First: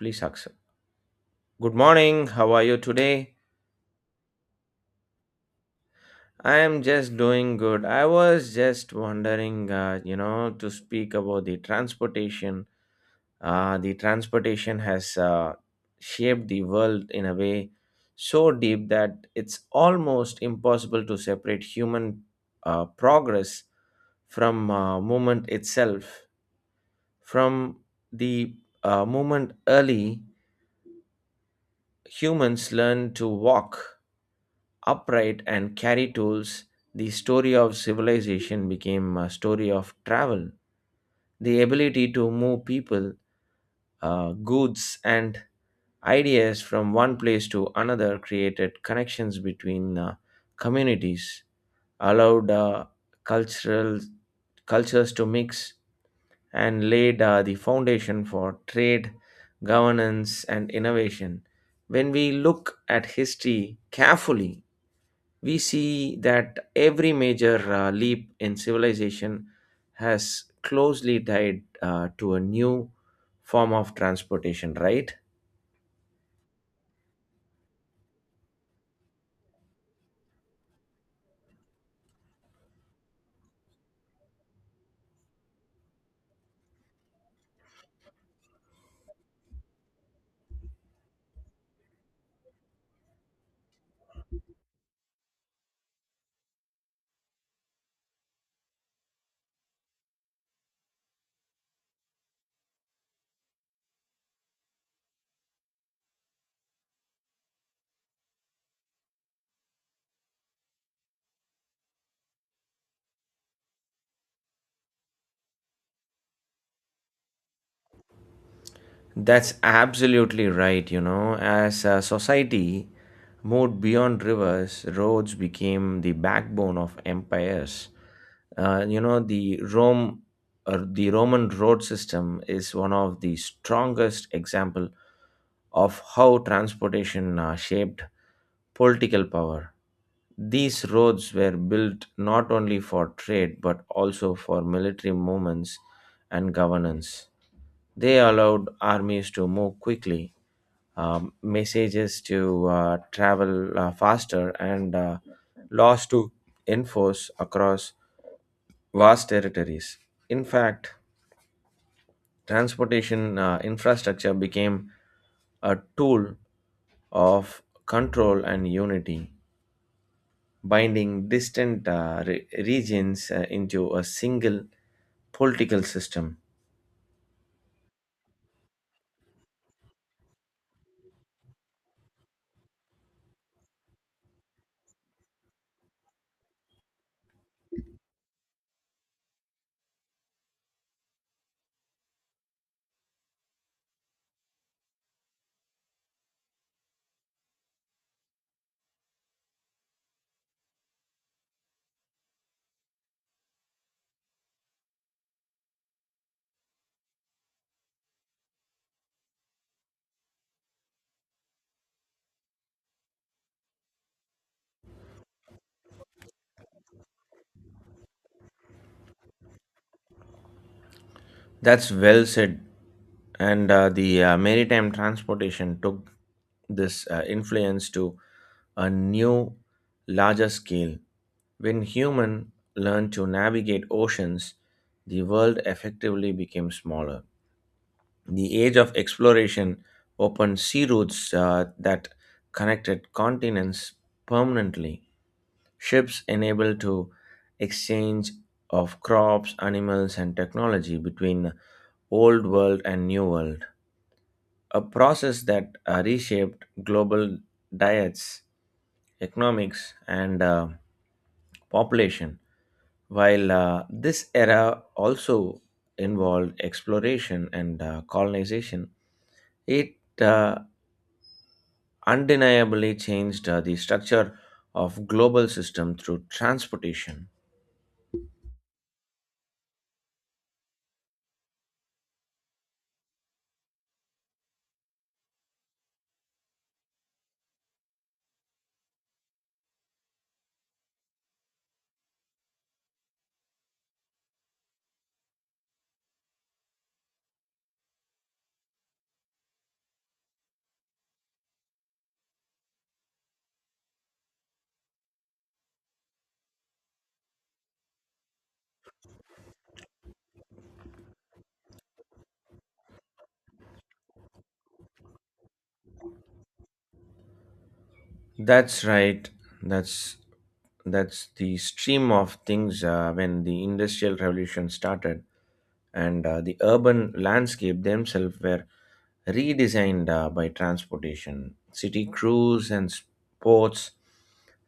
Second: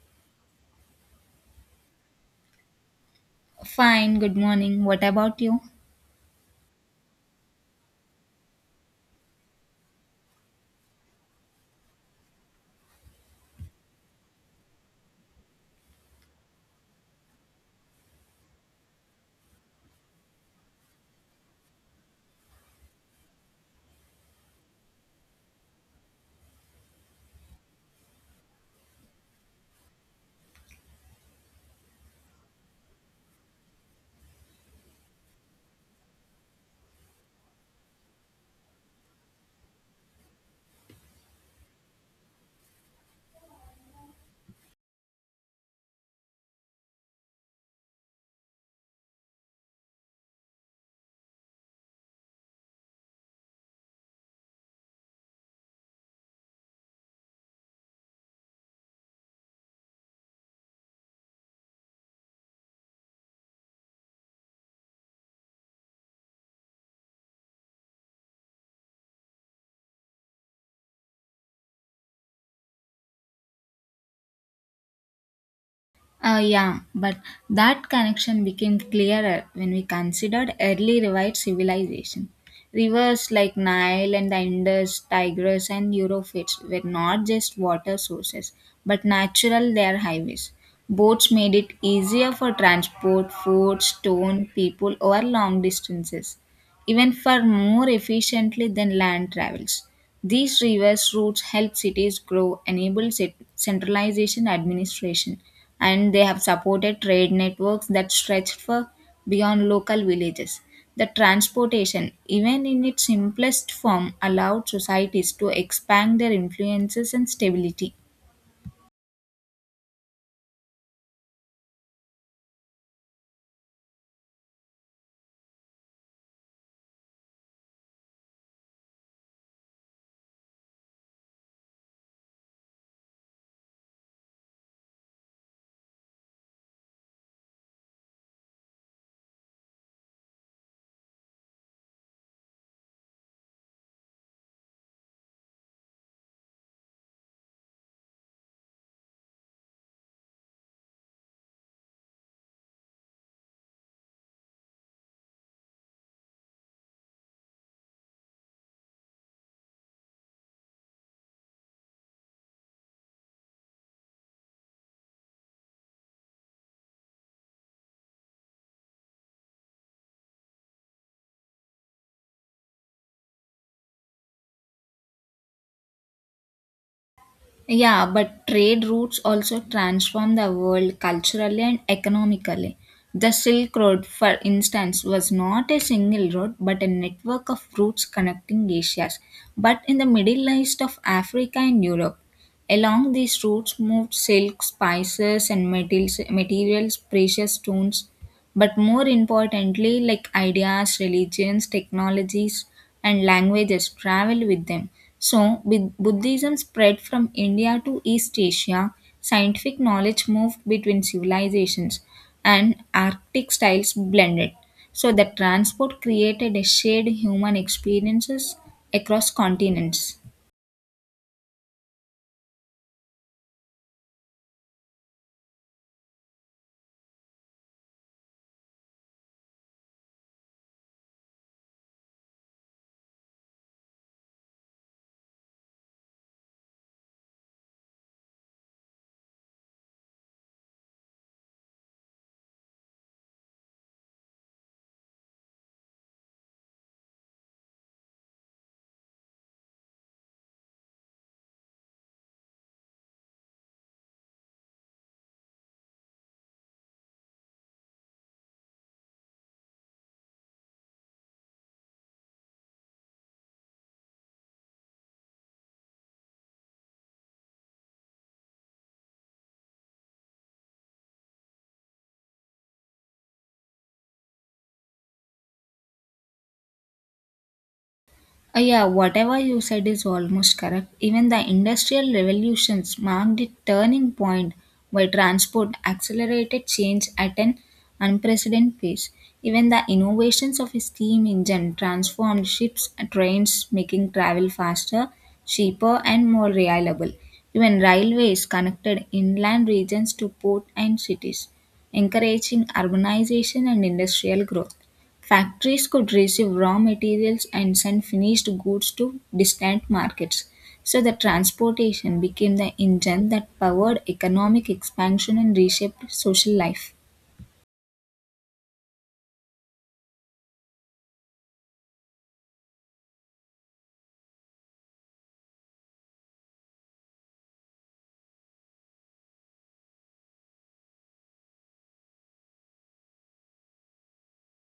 Please accept. Good morning. How are you today? Fine, good morning. What about you? I am just doing good. I was just wondering, to speak about the transportation. The transportation has shaped the world in a way so deep that it's almost impossible to separate human progress from movement itself. From the movement early, humans learned to walk upright and carry tools. The story of civilization became a story of travel. The ability to move people, goods, and ideas from one place to another created connections between communities, allowed cultural cultures to mix, and laid the foundation for trade, governance, and innovation. When we look at history carefully, we see that every major leap in civilization has closely tied to a new form of transportation, right? Yeah, but that connection became clearer when we considered early revived civilization. Rivers like Nile and the Indus, Tigris, and Eurofits were not just water sources, but natural their highways. Boats made it easier for transport, food, stone, people over long distances, even far more efficiently than land travels. These reverse routes help cities grow, enable centralization administration, and they have supported trade networks that stretched for beyond local villages. The transportation, even in its simplest form, allowed societies to expand their influences and stability. That's absolutely right. You know, as a society moved beyond rivers, roads became the backbone of empires. You know, the Rome, or the Roman road system is one of the strongest example of how transportation shaped political power. These roads were built not only for trade but also for military movements and governance. They allowed armies to move quickly, messages to travel faster, and laws to enforce across vast territories. In fact, transportation infrastructure became a tool of control and unity, binding distant regions into a single political system. Yeah, but trade routes also transformed the world culturally and economically. The Silk Road, for instance, was not a single road but a network of routes connecting Asia, but in the Middle East of Africa and Europe. Along these routes moved silk, spices, and metals, materials, precious stones, but more importantly, like ideas, religions, technologies, and languages travel with them. So, with Buddhism spread from India to East Asia, scientific knowledge moved between civilizations, and Arctic styles blended. So, the transport created a shared human experiences across continents. That's well said. And the maritime transportation took this influence to a new, larger scale. When humans learned to navigate oceans, the world effectively became smaller. The age of exploration opened sea routes that connected continents permanently. Ships enabled to exchange of crops, animals, and technology between old world and new world, a process that reshaped global diets, economics, and population. While this era also involved exploration and colonization, it uh, undeniably changed the structure of global system through transportation. Yeah, whatever you said is almost correct. Even the industrial revolutions marked a turning point where transport accelerated change at an unprecedented pace. Even the innovations of a steam engine transformed ships and trains, making travel faster, cheaper, and more reliable. Even railways connected inland regions to port and cities, encouraging urbanization and industrial growth. Factories could receive raw materials and send finished goods to distant markets. So, the transportation became the engine that powered economic expansion and reshaped social life. That's right. That's that's the stream of things when the industrial revolution started, and the urban landscape themselves were redesigned by transportation. City crews and ports,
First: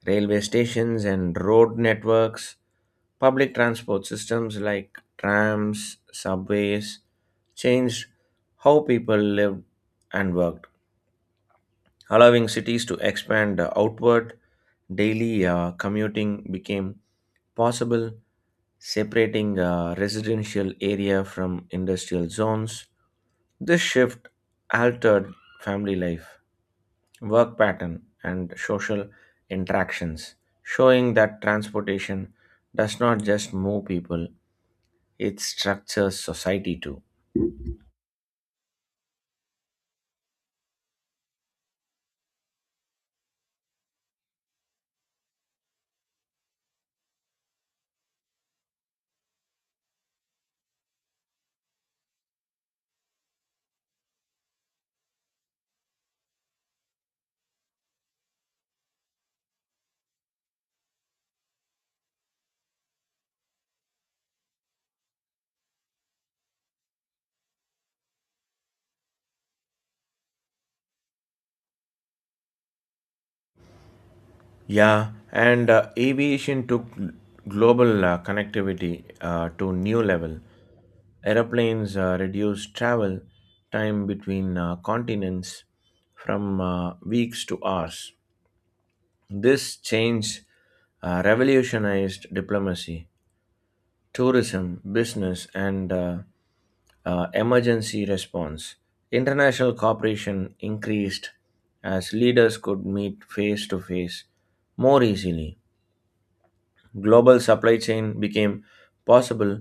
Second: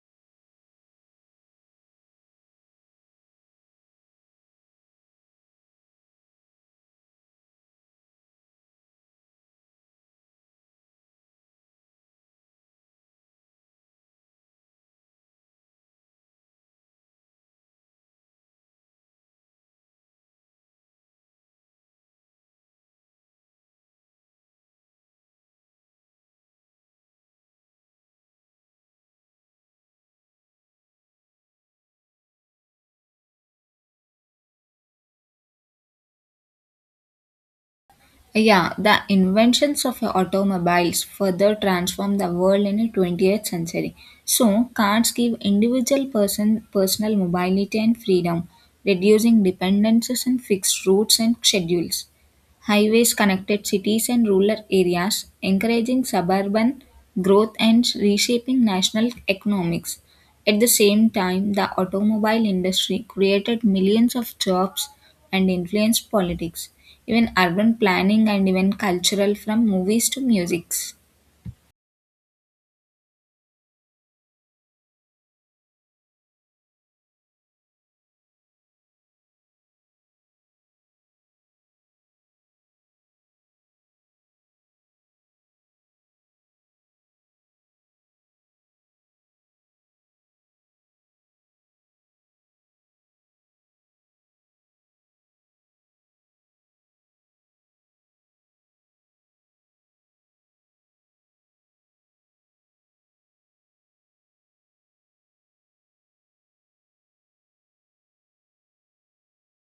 railway stations and road networks, public transport systems like trams, subways, changed how people lived and worked, allowing cities to expand outward. Daily commuting became possible, separating residential area from industrial zones. This shift altered family life, work pattern, and social interactions, showing that transportation does not just move people, it structures society too. Yeah, the inventions of automobiles further transformed the world in the 20th century. So, cars give individual person personal mobility and freedom, reducing dependencies on fixed routes and schedules. Highways connected cities and rural areas, encouraging suburban growth and reshaping national economics. At the same time, the automobile industry created millions of jobs and influenced politics, even urban planning and even cultural from movies to music. Yeah, and aviation took global connectivity to new level. Aeroplanes reduced travel time between continents from weeks to hours. This change revolutionized diplomacy, tourism, business, and emergency response. International cooperation increased as leaders could meet face to face more easily. Global supply chain became possible,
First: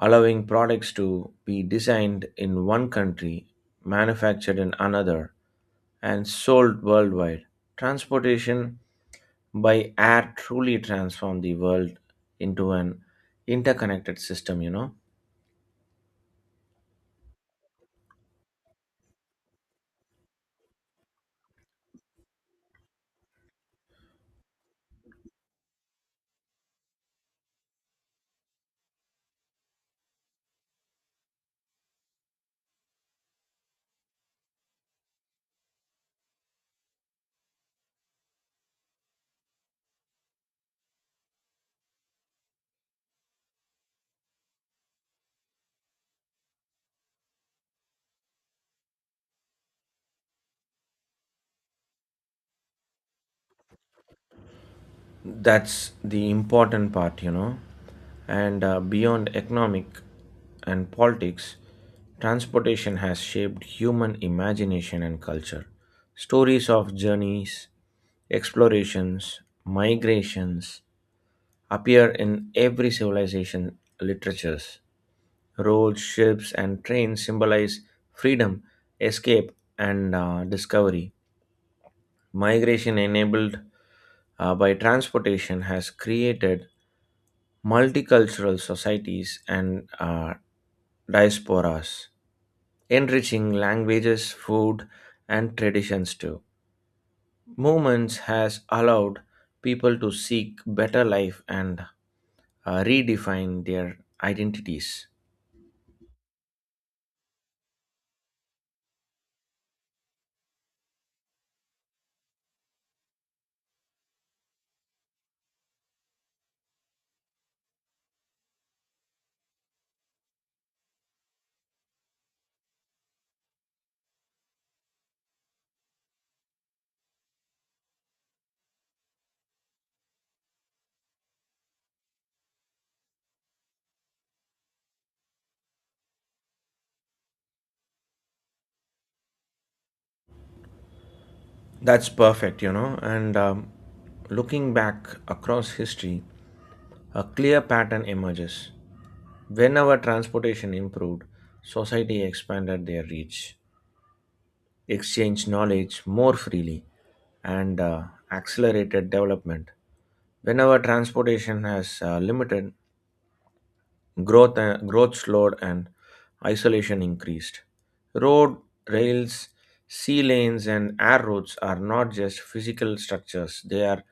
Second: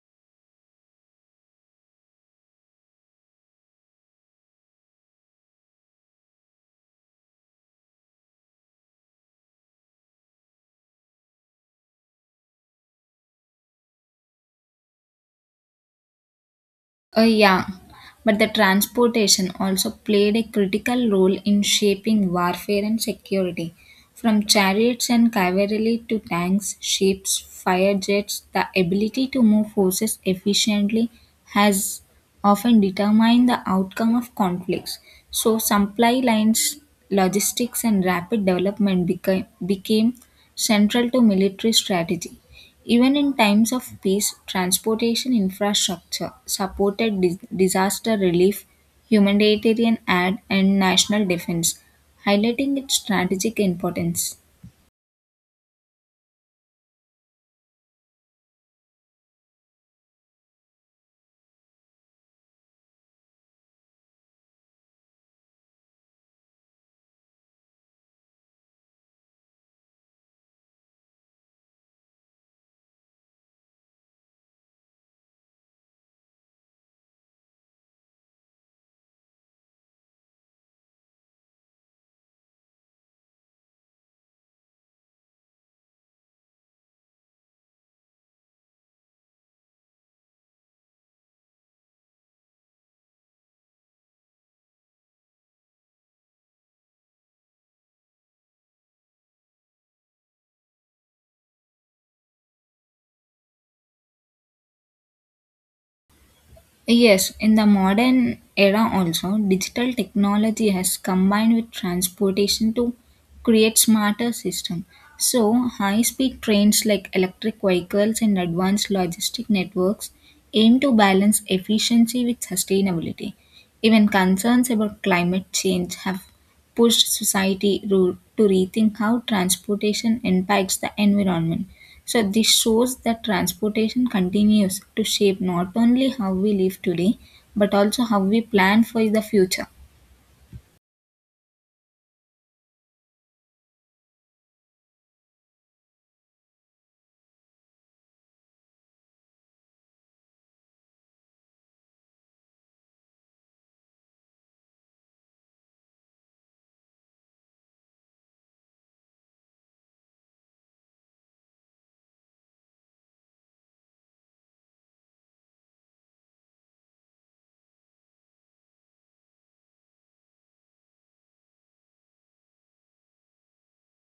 allowing products to be designed in one country, manufactured in another, and sold worldwide. Transportation by air truly transformed the world into an interconnected system, you know. Yeah, but the transportation also played a critical role in shaping warfare and security. From chariots and cavalry to tanks, ships, fire jets, the ability to move forces efficiently has often determined the outcome of conflicts. So, supply lines, logistics, and rapid development became central to military strategy. Even in times of peace, transportation infrastructure supported disaster relief, humanitarian aid, and national defense, highlighting its strategic importance. That's the important part, you know. And beyond economic and politics, transportation has shaped human imagination and culture. Stories of journeys, explorations, migrations appear in every civilization literatures. Roads, ships, and trains symbolize freedom, escape, and discovery. Migration enabled by transportation has created multicultural societies and diasporas, enriching languages, food, and traditions too. Movements has allowed people to seek better life and redefine their identities. Yes, in the modern era also, digital technology has combined with transportation to create smarter system. So, high-speed trains like electric vehicles and advanced logistic networks aim to balance efficiency with sustainability. Even concerns about climate change have pushed society to rethink how transportation impacts the environment. So, this shows that transportation continues to shape not only how we live today, but also how we plan for the future. That's perfect, you know. And looking back across history, a clear pattern emerges. Whenever transportation improved, society expanded their reach, exchange knowledge more freely, and accelerated development. Whenever transportation has limited growth slowed and isolation increased. Road, rails, sea lanes, and air routes are not just physical structures; they are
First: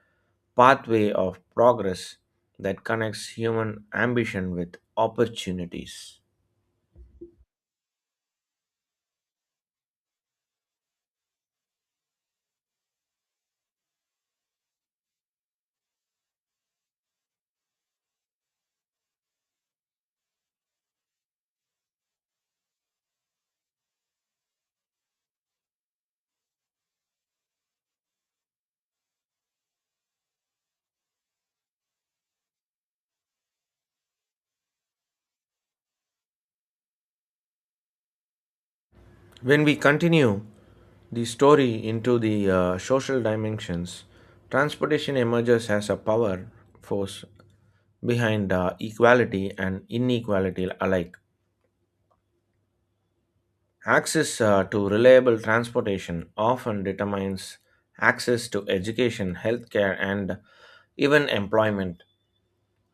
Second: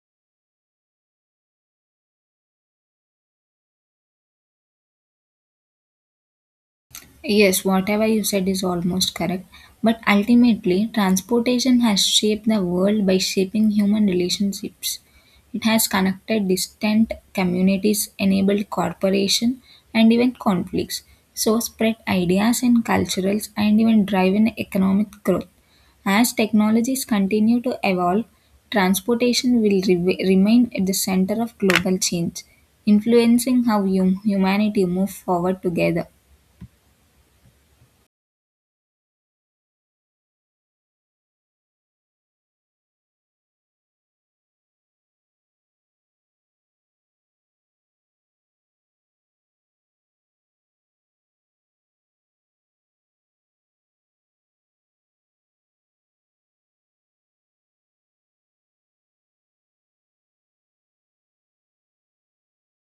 pathway of progress that connects human ambition with opportunities. Yes, whatever you said is almost correct. But ultimately, transportation has shaped the world by shaping human relationships. It has connected distant communities, enabled cooperation, and even conflicts. So, spread ideas and culturals, and even driven economic growth. As technologies continue to evolve, transportation will remain at the center of global change, influencing how humanity move forward together. When we continue the story into the social dimensions, transportation emerges as a power force behind equality and inequality alike. Access to reliable transportation often determines access to education, healthcare, and even employment.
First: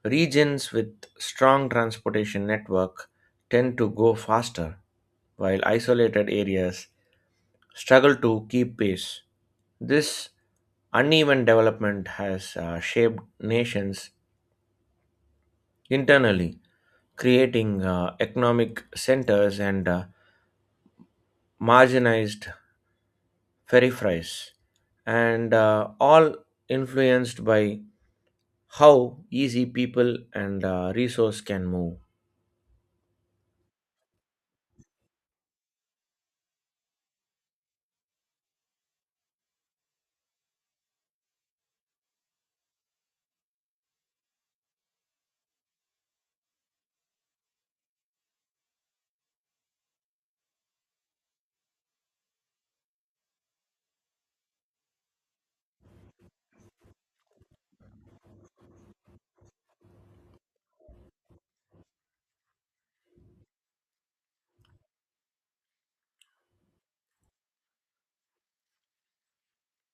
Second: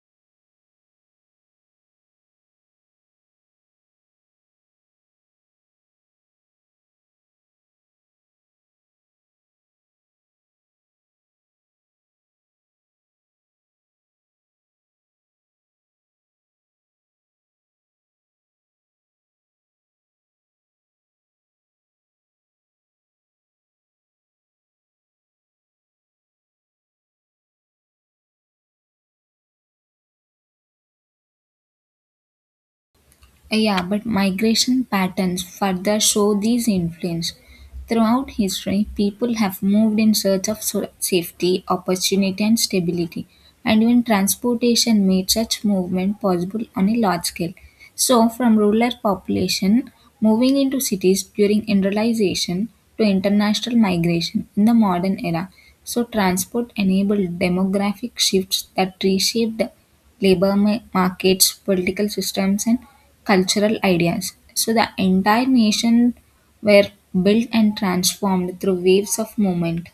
Regions with strong transportation network tend to go faster, while isolated areas struggle to keep pace. This uneven development has shaped nations internally, creating economic centers and marginalized peripheries, and all influenced by how easy people and resource can move. Yeah, but migration patterns further show these influence. Throughout history, people have moved in search of safety, opportunity, and stability, and even transportation made such movement possible on a large scale. So, from rural population moving into cities during industrialization to international migration in the modern era, so transport enabled demographic shifts that reshaped labor markets, political systems, and cultural ideas. So the entire nation were built and transformed through waves of movement.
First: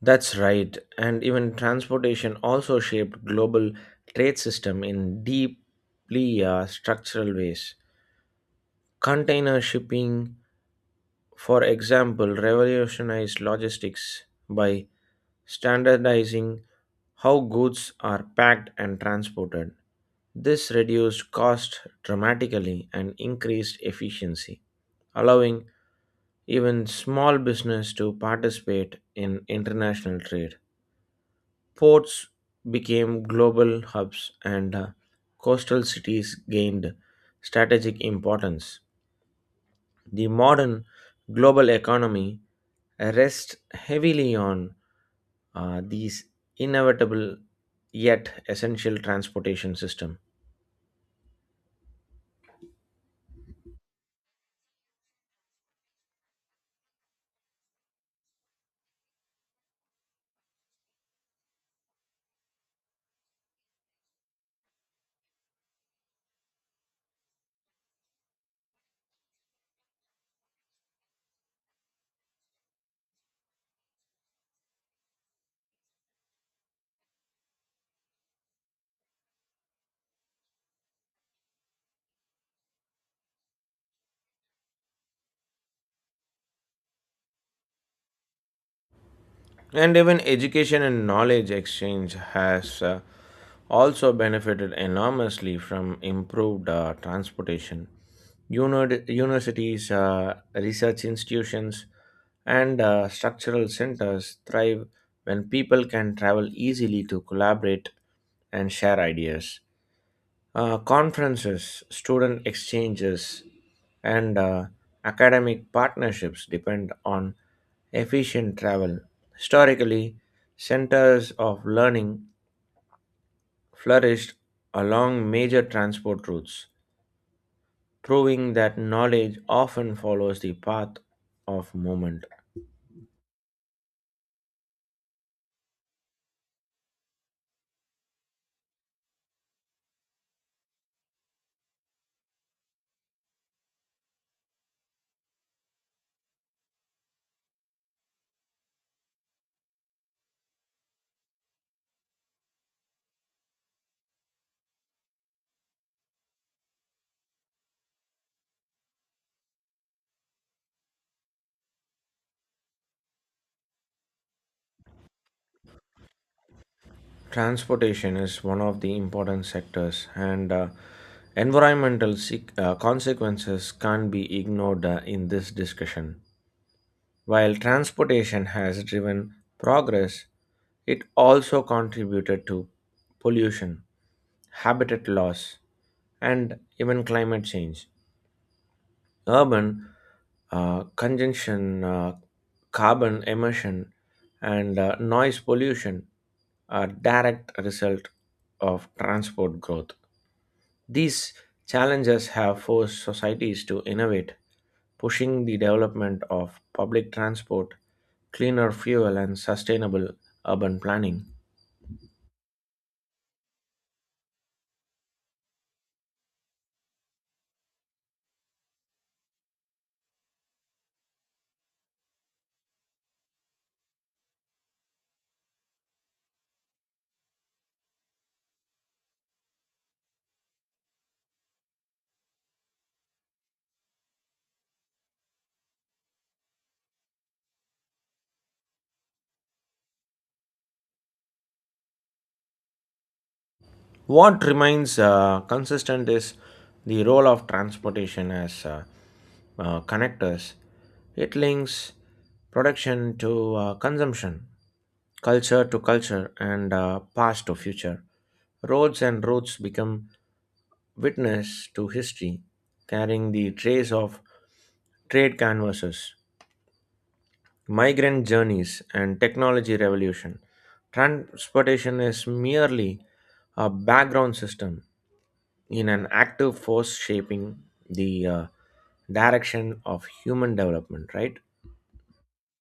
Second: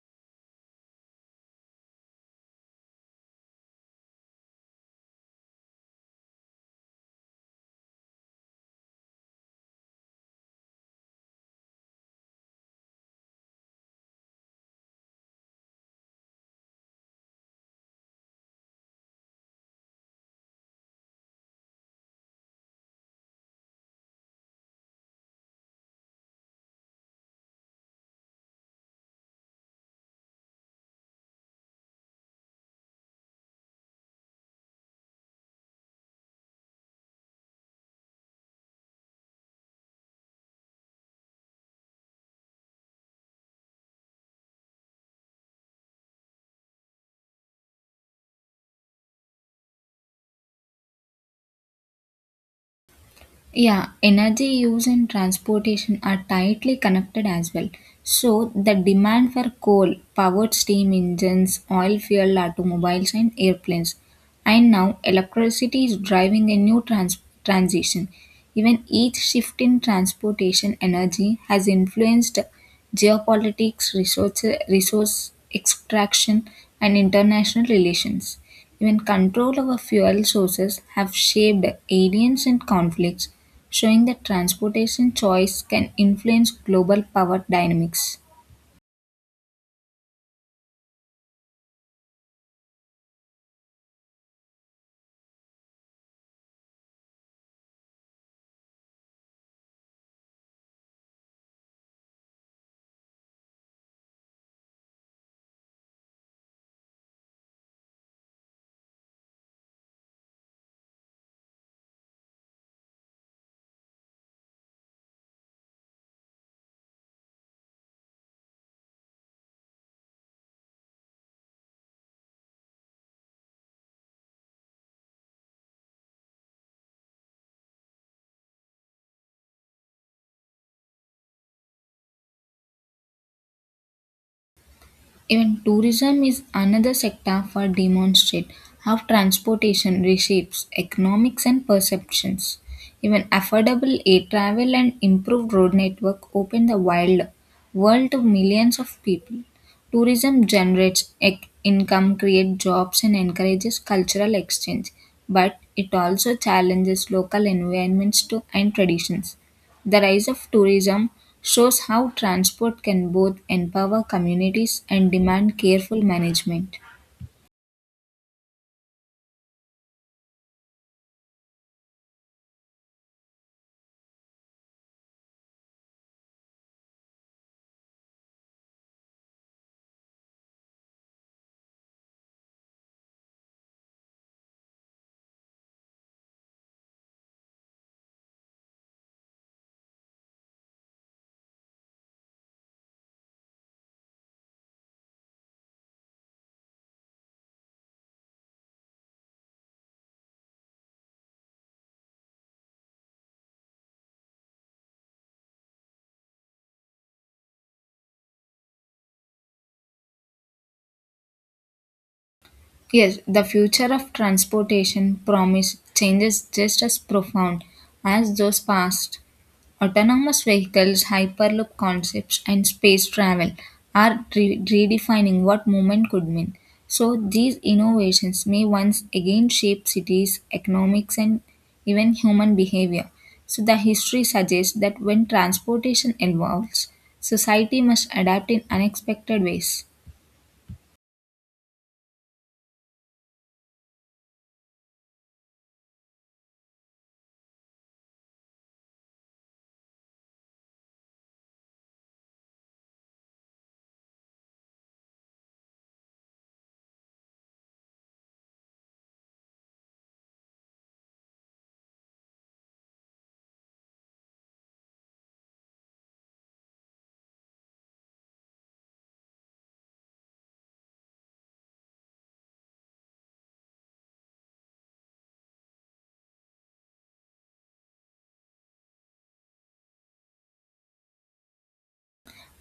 That's right, and even transportation also shaped global trade system in deeply structural ways. Container shipping, for example, revolutionized logistics by standardizing how goods are packed and transported. This reduced cost dramatically and increased efficiency, allowing even small business to participate in international trade. Ports became global hubs, and coastal cities gained strategic importance. The modern global economy rests heavily on these inevitable yet essential transportation system. Yeah, energy use and transportation are tightly connected as well. So the demand for coal, powered steam engines, oil fueled automobiles, and airplanes. And now electricity is driving a new transition. Even each shift in transportation energy has influenced geopolitics, resource extraction, and international relations. Even control over fuel sources have shaped aliens and conflicts, showing that transportation choice can influence global power dynamics. And even education and knowledge exchange has also benefited enormously from improved transportation. Universities, research institutions, and structural centers thrive when people can travel easily to collaborate and share ideas. Conferences, student exchanges, and academic partnerships depend on efficient travel. Historically, centers of learning flourished along major transport routes, proving that knowledge often follows the path of movement. Even tourism is another sector for demonstrate how transportation reshapes economics and perceptions. Even affordable air travel and improved road network open the wild world to millions of people. Tourism generates income, creates jobs, and encourages cultural exchange, but it also challenges local environments to, and traditions. The rise of tourism shows how transport can both empower communities and demand careful management. Transportation is one of the important sectors, and environmental consequences can't be ignored in this discussion. While transportation has driven progress, it also contributed to pollution, habitat loss, and even climate change. Urban congestion, carbon emission, and noise pollution are direct result of transport growth. These challenges have forced societies to innovate, pushing the development of public transport, cleaner fuel, and sustainable urban planning. Yes, the future of transportation promise changes just as profound as those past. Autonomous vehicles, hyperloop concepts, and space travel are redefining what movement could mean. So, these innovations may once again shape cities, economics, and even human behavior. So, the history suggests that when transportation evolves, society must adapt in unexpected ways. What remains consistent is the role of transportation as connectors. It links production to consumption, culture to culture, and past to future. Roads and routes become witness to history, carrying the trace of trade canvases, migrant journeys, and technology revolution. Transportation is merely a background system in an active force shaping the direction of human development, right?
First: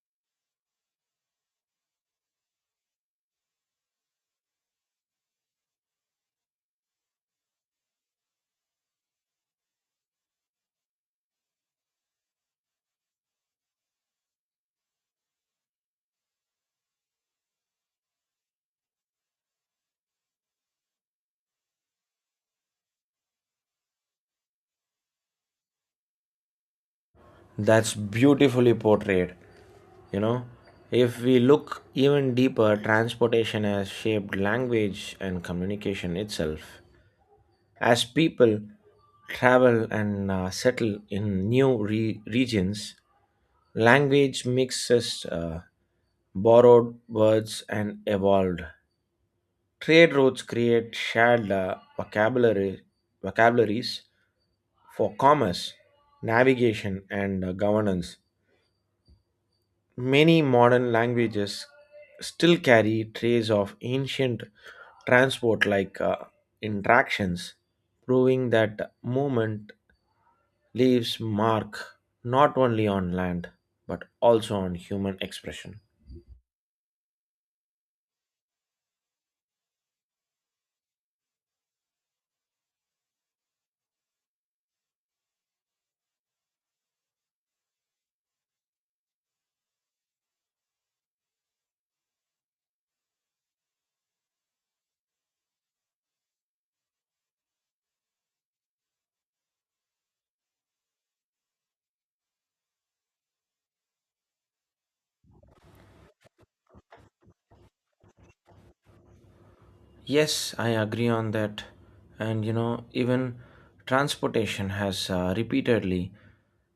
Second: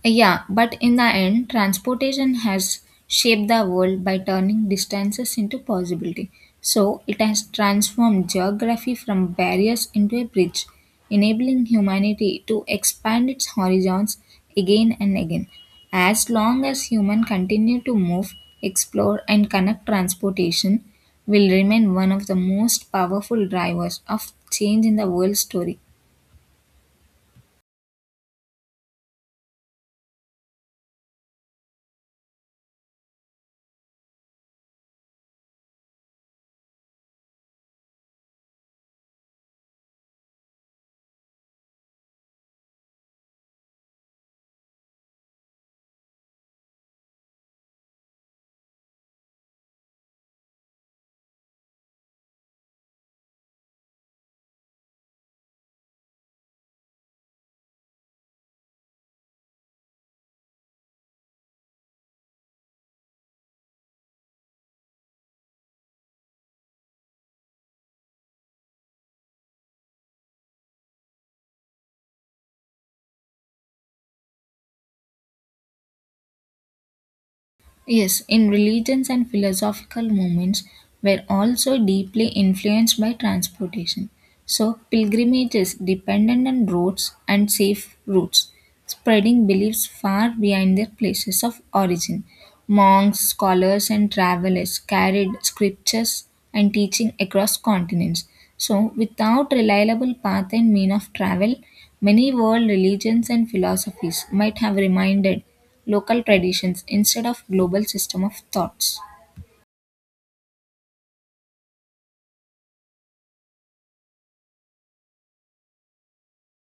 Yeah, but in the end, transportation has shaped the world by turning distances into possibility. So it has transformed geography from barriers into a bridge, enabling humanity to expand its horizons again and again. As long as human continue to move, explore and connect transportation will remain one of the most powerful drivers of change in the world story. That's beautifully portrayed. You know, if we look even deeper, transportation has shaped language and communication itself. As people travel and settle in new regions, language mixes borrowed words and evolved. Trade routes create shared vocabularies for commerce, navigation, and governance. Many modern languages still carry traces of ancient transport like interactions, proving that movement leaves mark not only on land but also on human expression. Yes, in religions and philosophical movements were also deeply influenced by transportation. So, pilgrimages depended on roads and safe routes, spreading beliefs far beyond their places of origin. Monks, scholars, and travelers carried scriptures and teaching across continents. So, without reliable path and mean of travel, many world religions and philosophies might have reminded local traditions instead of global system of thoughts. Yes, I agree on that. And you know, even transportation has repeatedly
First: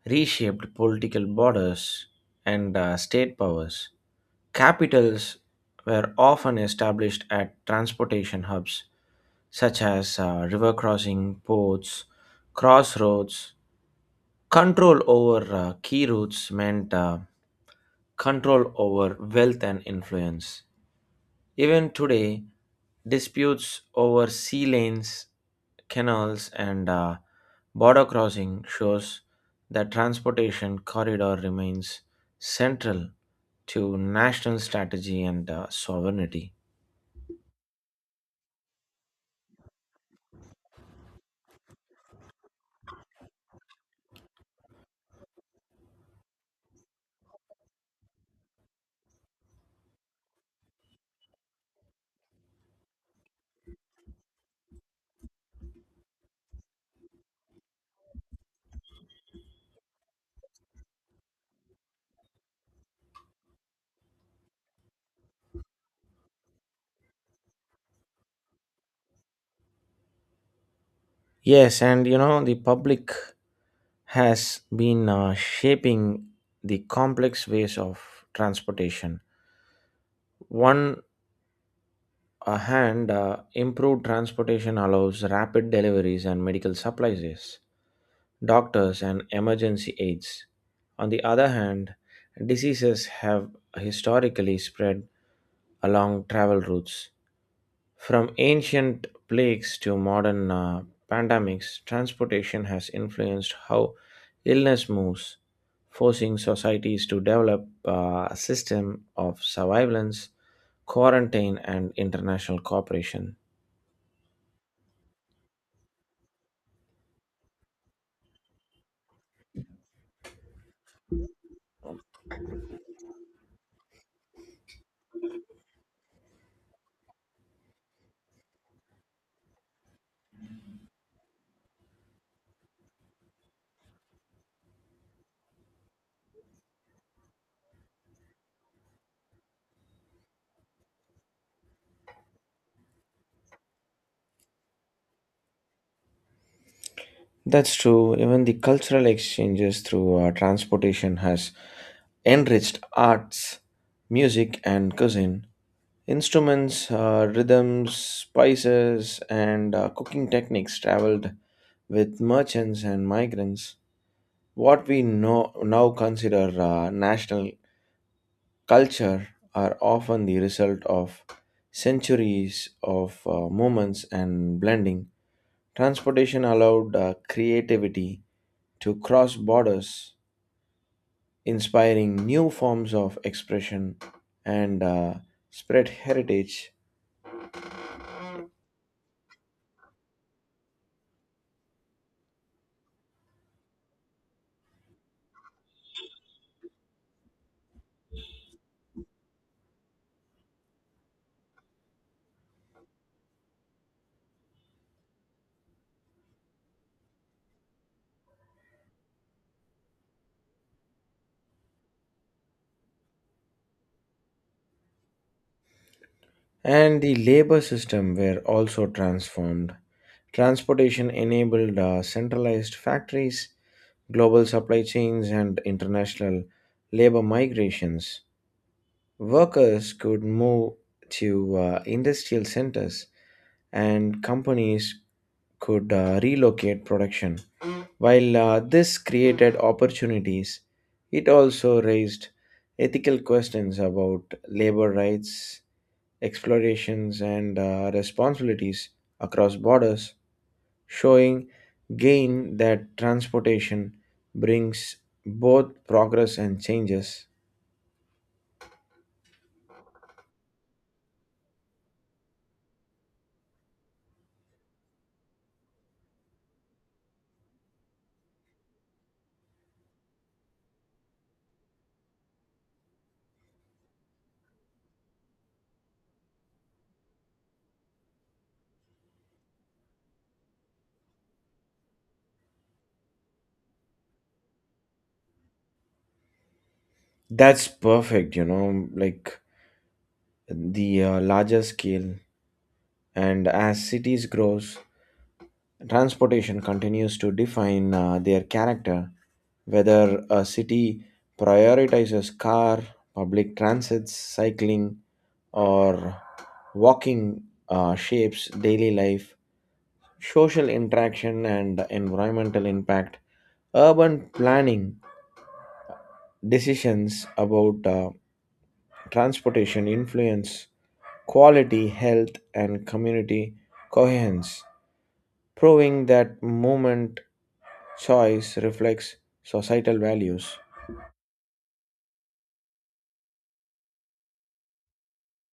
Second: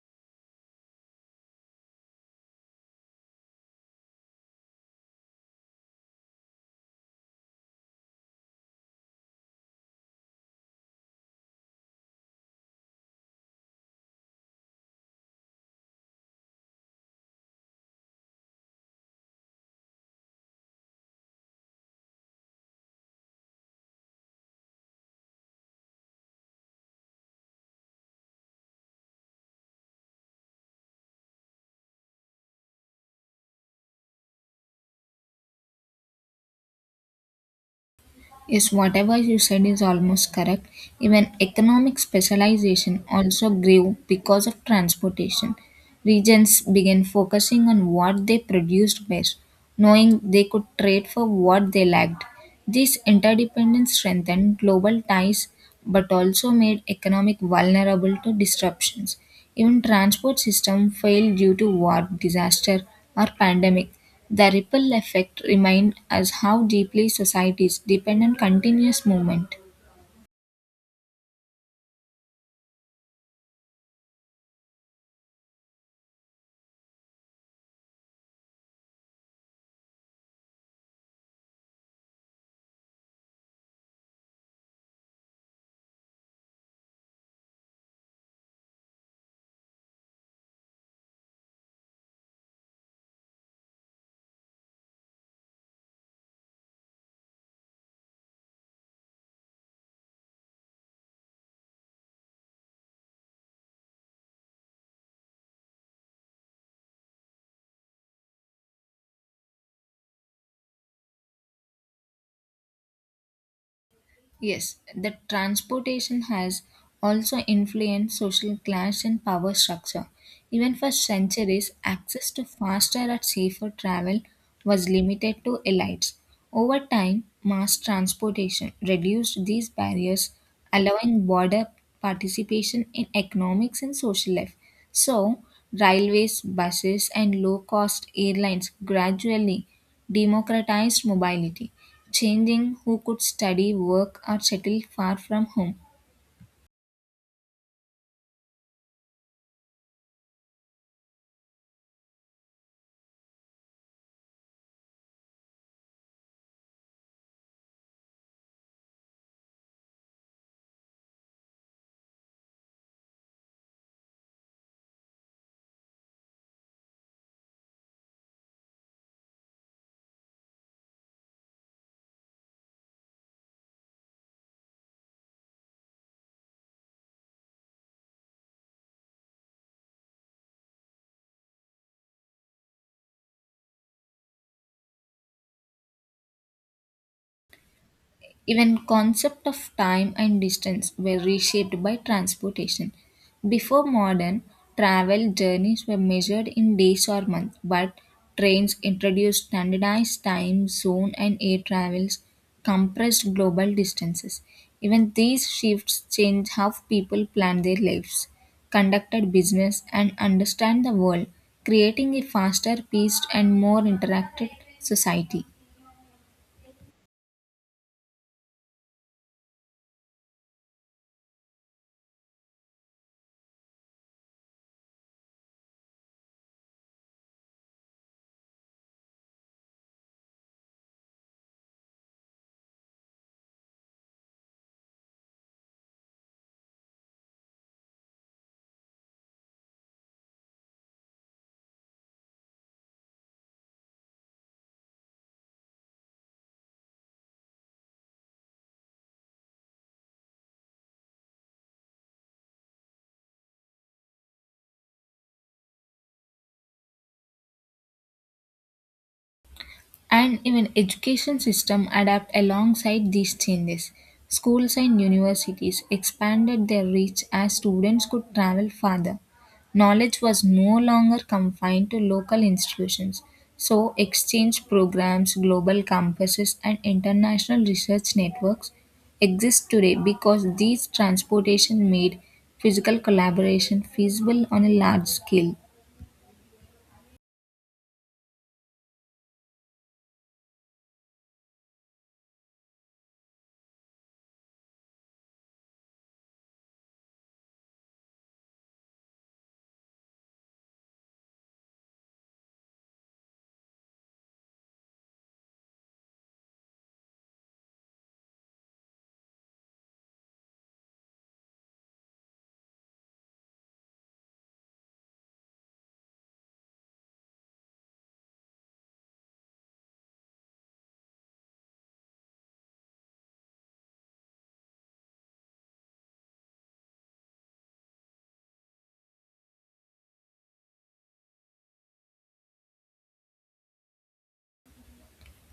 reshaped political borders and state powers. Capitals were often established at transportation hubs such as river crossing, ports, crossroads. Control over key routes meant control over wealth and influence. Even today, disputes over sea lanes, canals, and border crossing shows that transportation corridor remains central to national strategy and sovereignty. Yes, whatever you said is almost correct. Even economic specialization also grew because of transportation. Regions began focusing on what they produced best, knowing they could trade for what they lacked. This interdependence strengthened global ties but also made economic vulnerable to disruptions. Even transport system failed due to war, disaster or pandemic. The ripple effect remained us how deeply societies depend on continuous movement. Yes, and you know, the public has been shaping the complex ways of transportation. One A hand improved transportation allows rapid deliveries and medical supplies, yes, doctors and emergency aids. On the other hand, diseases have historically spread along travel routes. From ancient plagues to modern pandemics, transportation has influenced how illness moves, forcing societies to develop a system of surveillance, quarantine, and international cooperation. Yes, the transportation has also influenced social class and power structure. Even for centuries, access to faster and safer travel was limited to elites. Over time, mass transportation reduced these barriers, allowing broader participation in economics and social life. So, railways, buses, and low cost airlines gradually democratized mobility, changing who could study, work, or settle far from home. That's true. Even the cultural exchanges through transportation has enriched arts, music, and cuisine. Instruments, rhythms, spices, and cooking techniques traveled with merchants and migrants. What we know, now consider national culture are often the result of centuries of movements and blending. Transportation allowed creativity to cross borders, inspiring new forms of expression and spread heritage. Even concept of time and distance were reshaped by transportation. Before modern travel journeys were measured in days or months, but trains introduced standardized time zone and air travels compressed global distances. Even these shifts change how people plan their lives, conducted business and understand the world, creating a faster, paced and more interactive society. And the labor system were also transformed. Transportation enabled centralized factories, global supply chains, and international labor migrations. Workers could move to industrial centers, and companies could relocate production. While this created opportunities, it also raised ethical questions about labor rights, explorations, and responsibilities across borders, showing gain that transportation brings both progress and changes. And even education system adapt alongside these changes schools and universities expanded their reach as students could travel farther knowledge was no longer confined to local institutions so exchange programs global campuses and international research networks exist today because these transportation made physical collaboration feasible on a large scale. That's perfect, you know, like the larger scale. And as cities grows, transportation continues to define their character. Whether a city prioritizes car, public transits, cycling, or walking shapes daily life, social interaction, and environmental impact. Urban planning decisions about transportation influence quality, health, and community coherence, proving that movement choice reflects societal values.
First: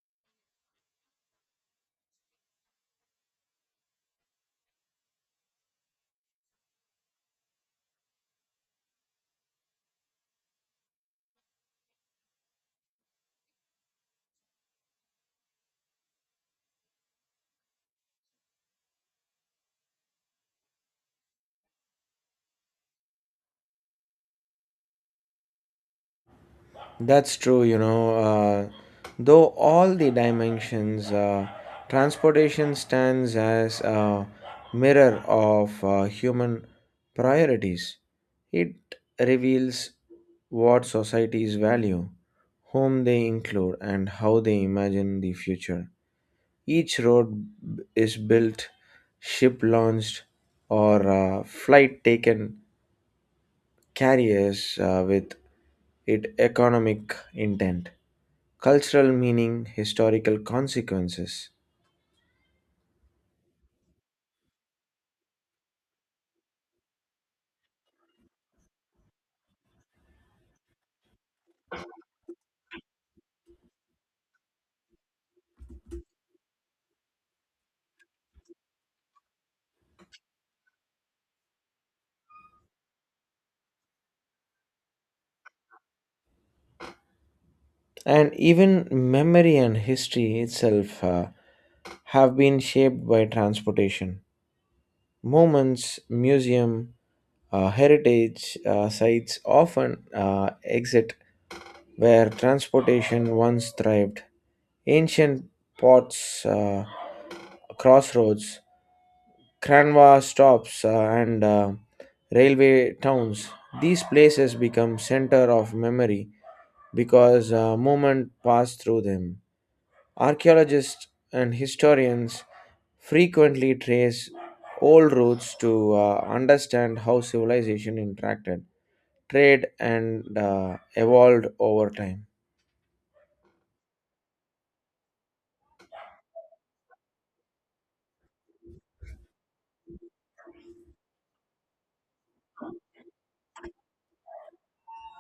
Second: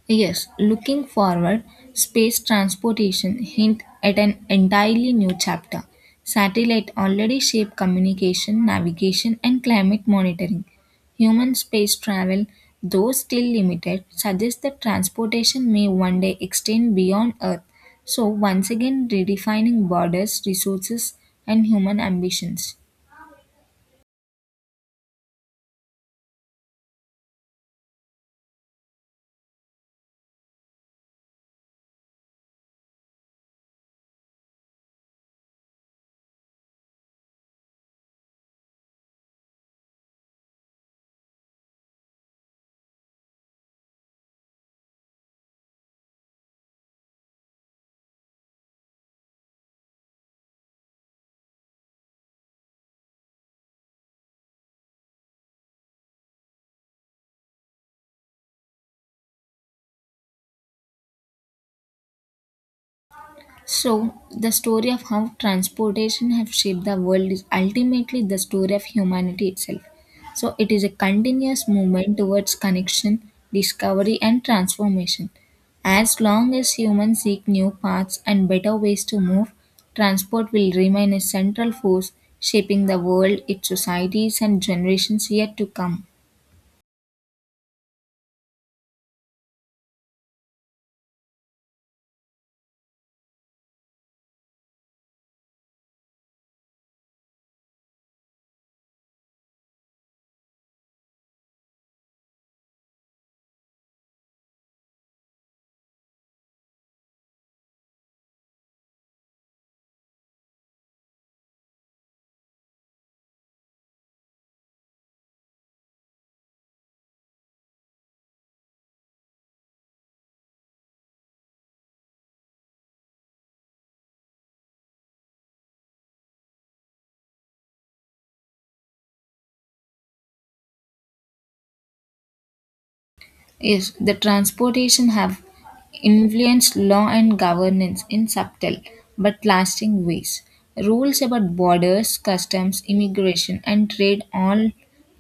Yes, looking forward, space transportation hint at an entirely new chapter. Satellite already shape communication, navigation and climate monitoring. Human space travel, though still limited, suggests that transportation may one day extend beyond Earth. So once again redefining borders, resources and human ambitions. That's true, you know. Though all the dimensions, transportation stands as a mirror of human priorities. It reveals what societies value, whom they include, and how they imagine the future. Each road is built, ship launched, or flight taken carries with it economic intent, cultural meaning, historical consequences, So, the story of how transportation have shaped the world is ultimately the story of humanity itself. So, it is a continuous movement towards connection, discovery, and transformation. As long as humans seek new paths and better ways to move, transport will remain a central force shaping the world, its societies, and generations yet to come. and even memory and history itself have been shaped by transportation. Moments, museum, heritage sites often exit where transportation once thrived. Ancient ports, crossroads, Kranwa stops, and railway towns. These places become center of memory because movement passed through them. Archaeologists and historians frequently trace old routes to understand how civilization interacted, trade, and evolved over time. Yes, the transportation have influenced law and governance in subtle but lasting ways. Rules about borders, customs, immigration, and trade all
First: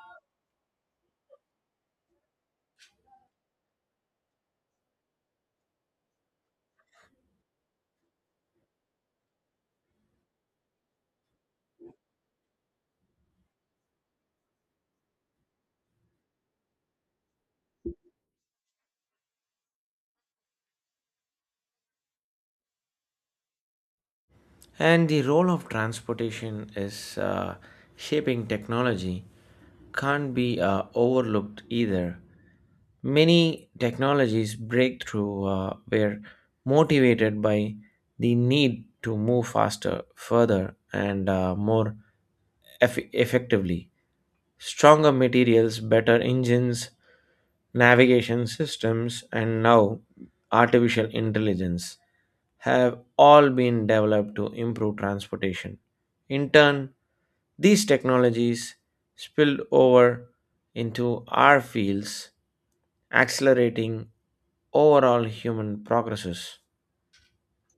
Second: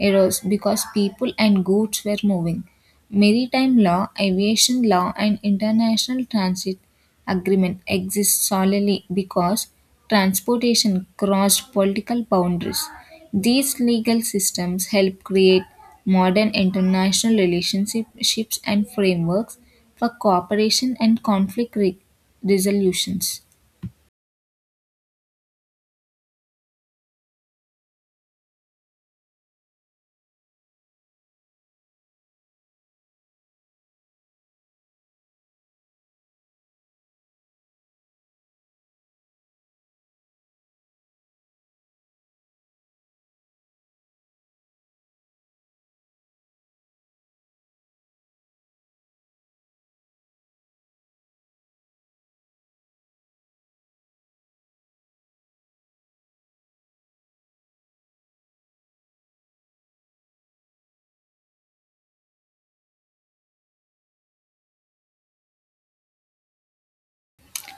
arose because people and goods were moving. Maritime law, aviation law, and international transit agreement exist solely because transportation crossed political boundaries. These legal systems help create modern international relationships and frameworks for cooperation and conflict resolutions. And the role of transportation is shaping technology can't be overlooked either. Many technologies breakthrough were motivated by the need to move faster, further, and more effectively. Stronger materials, better engines, navigation systems, and now artificial intelligence have all been developed to improve transportation. In turn, these technologies spilled over into our fields, accelerating overall human progresses.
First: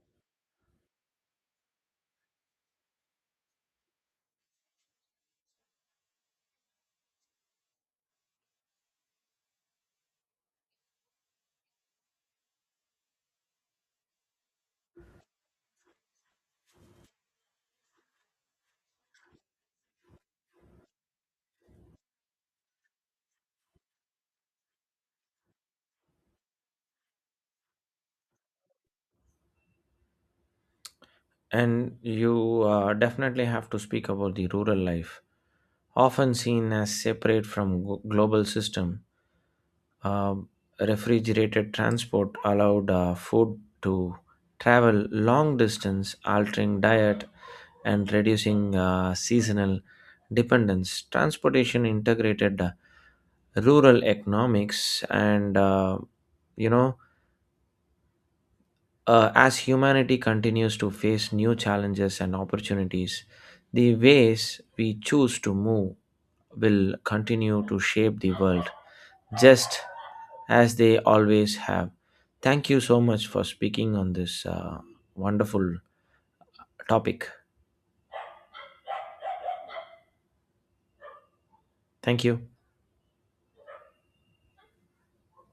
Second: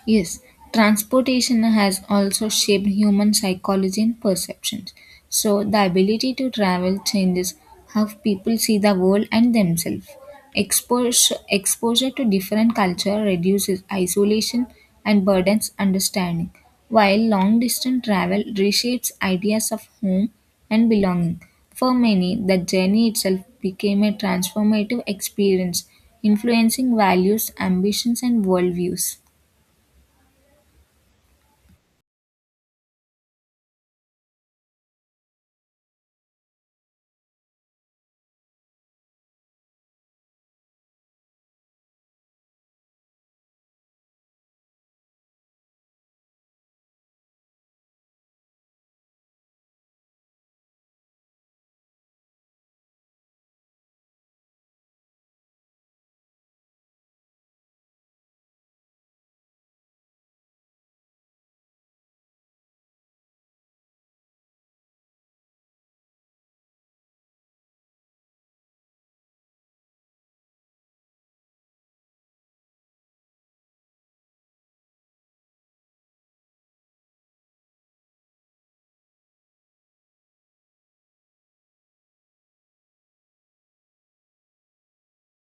Yes, transportation has also shaped human psychology and perceptions. So, the ability to travel changes how people see the world and themselves. Exposure to different culture reduces isolation and burdens understanding, while long distance travel reshapes ideas of home and belonging. For many, the journey itself became a transformative experience, influencing values, ambitions, and worldviews. And you definitely have to speak about the rural life, often seen as separate from global system. Um Refrigerated transport allowed food to travel long distance, altering diet and reducing seasonal dependence. Transportation integrated rural economics and you know, as humanity continues to face new challenges and opportunities, the ways we choose to move will continue to shape the world, just as they always have. Thank you so much for speaking on this wonderful topic. Thank you.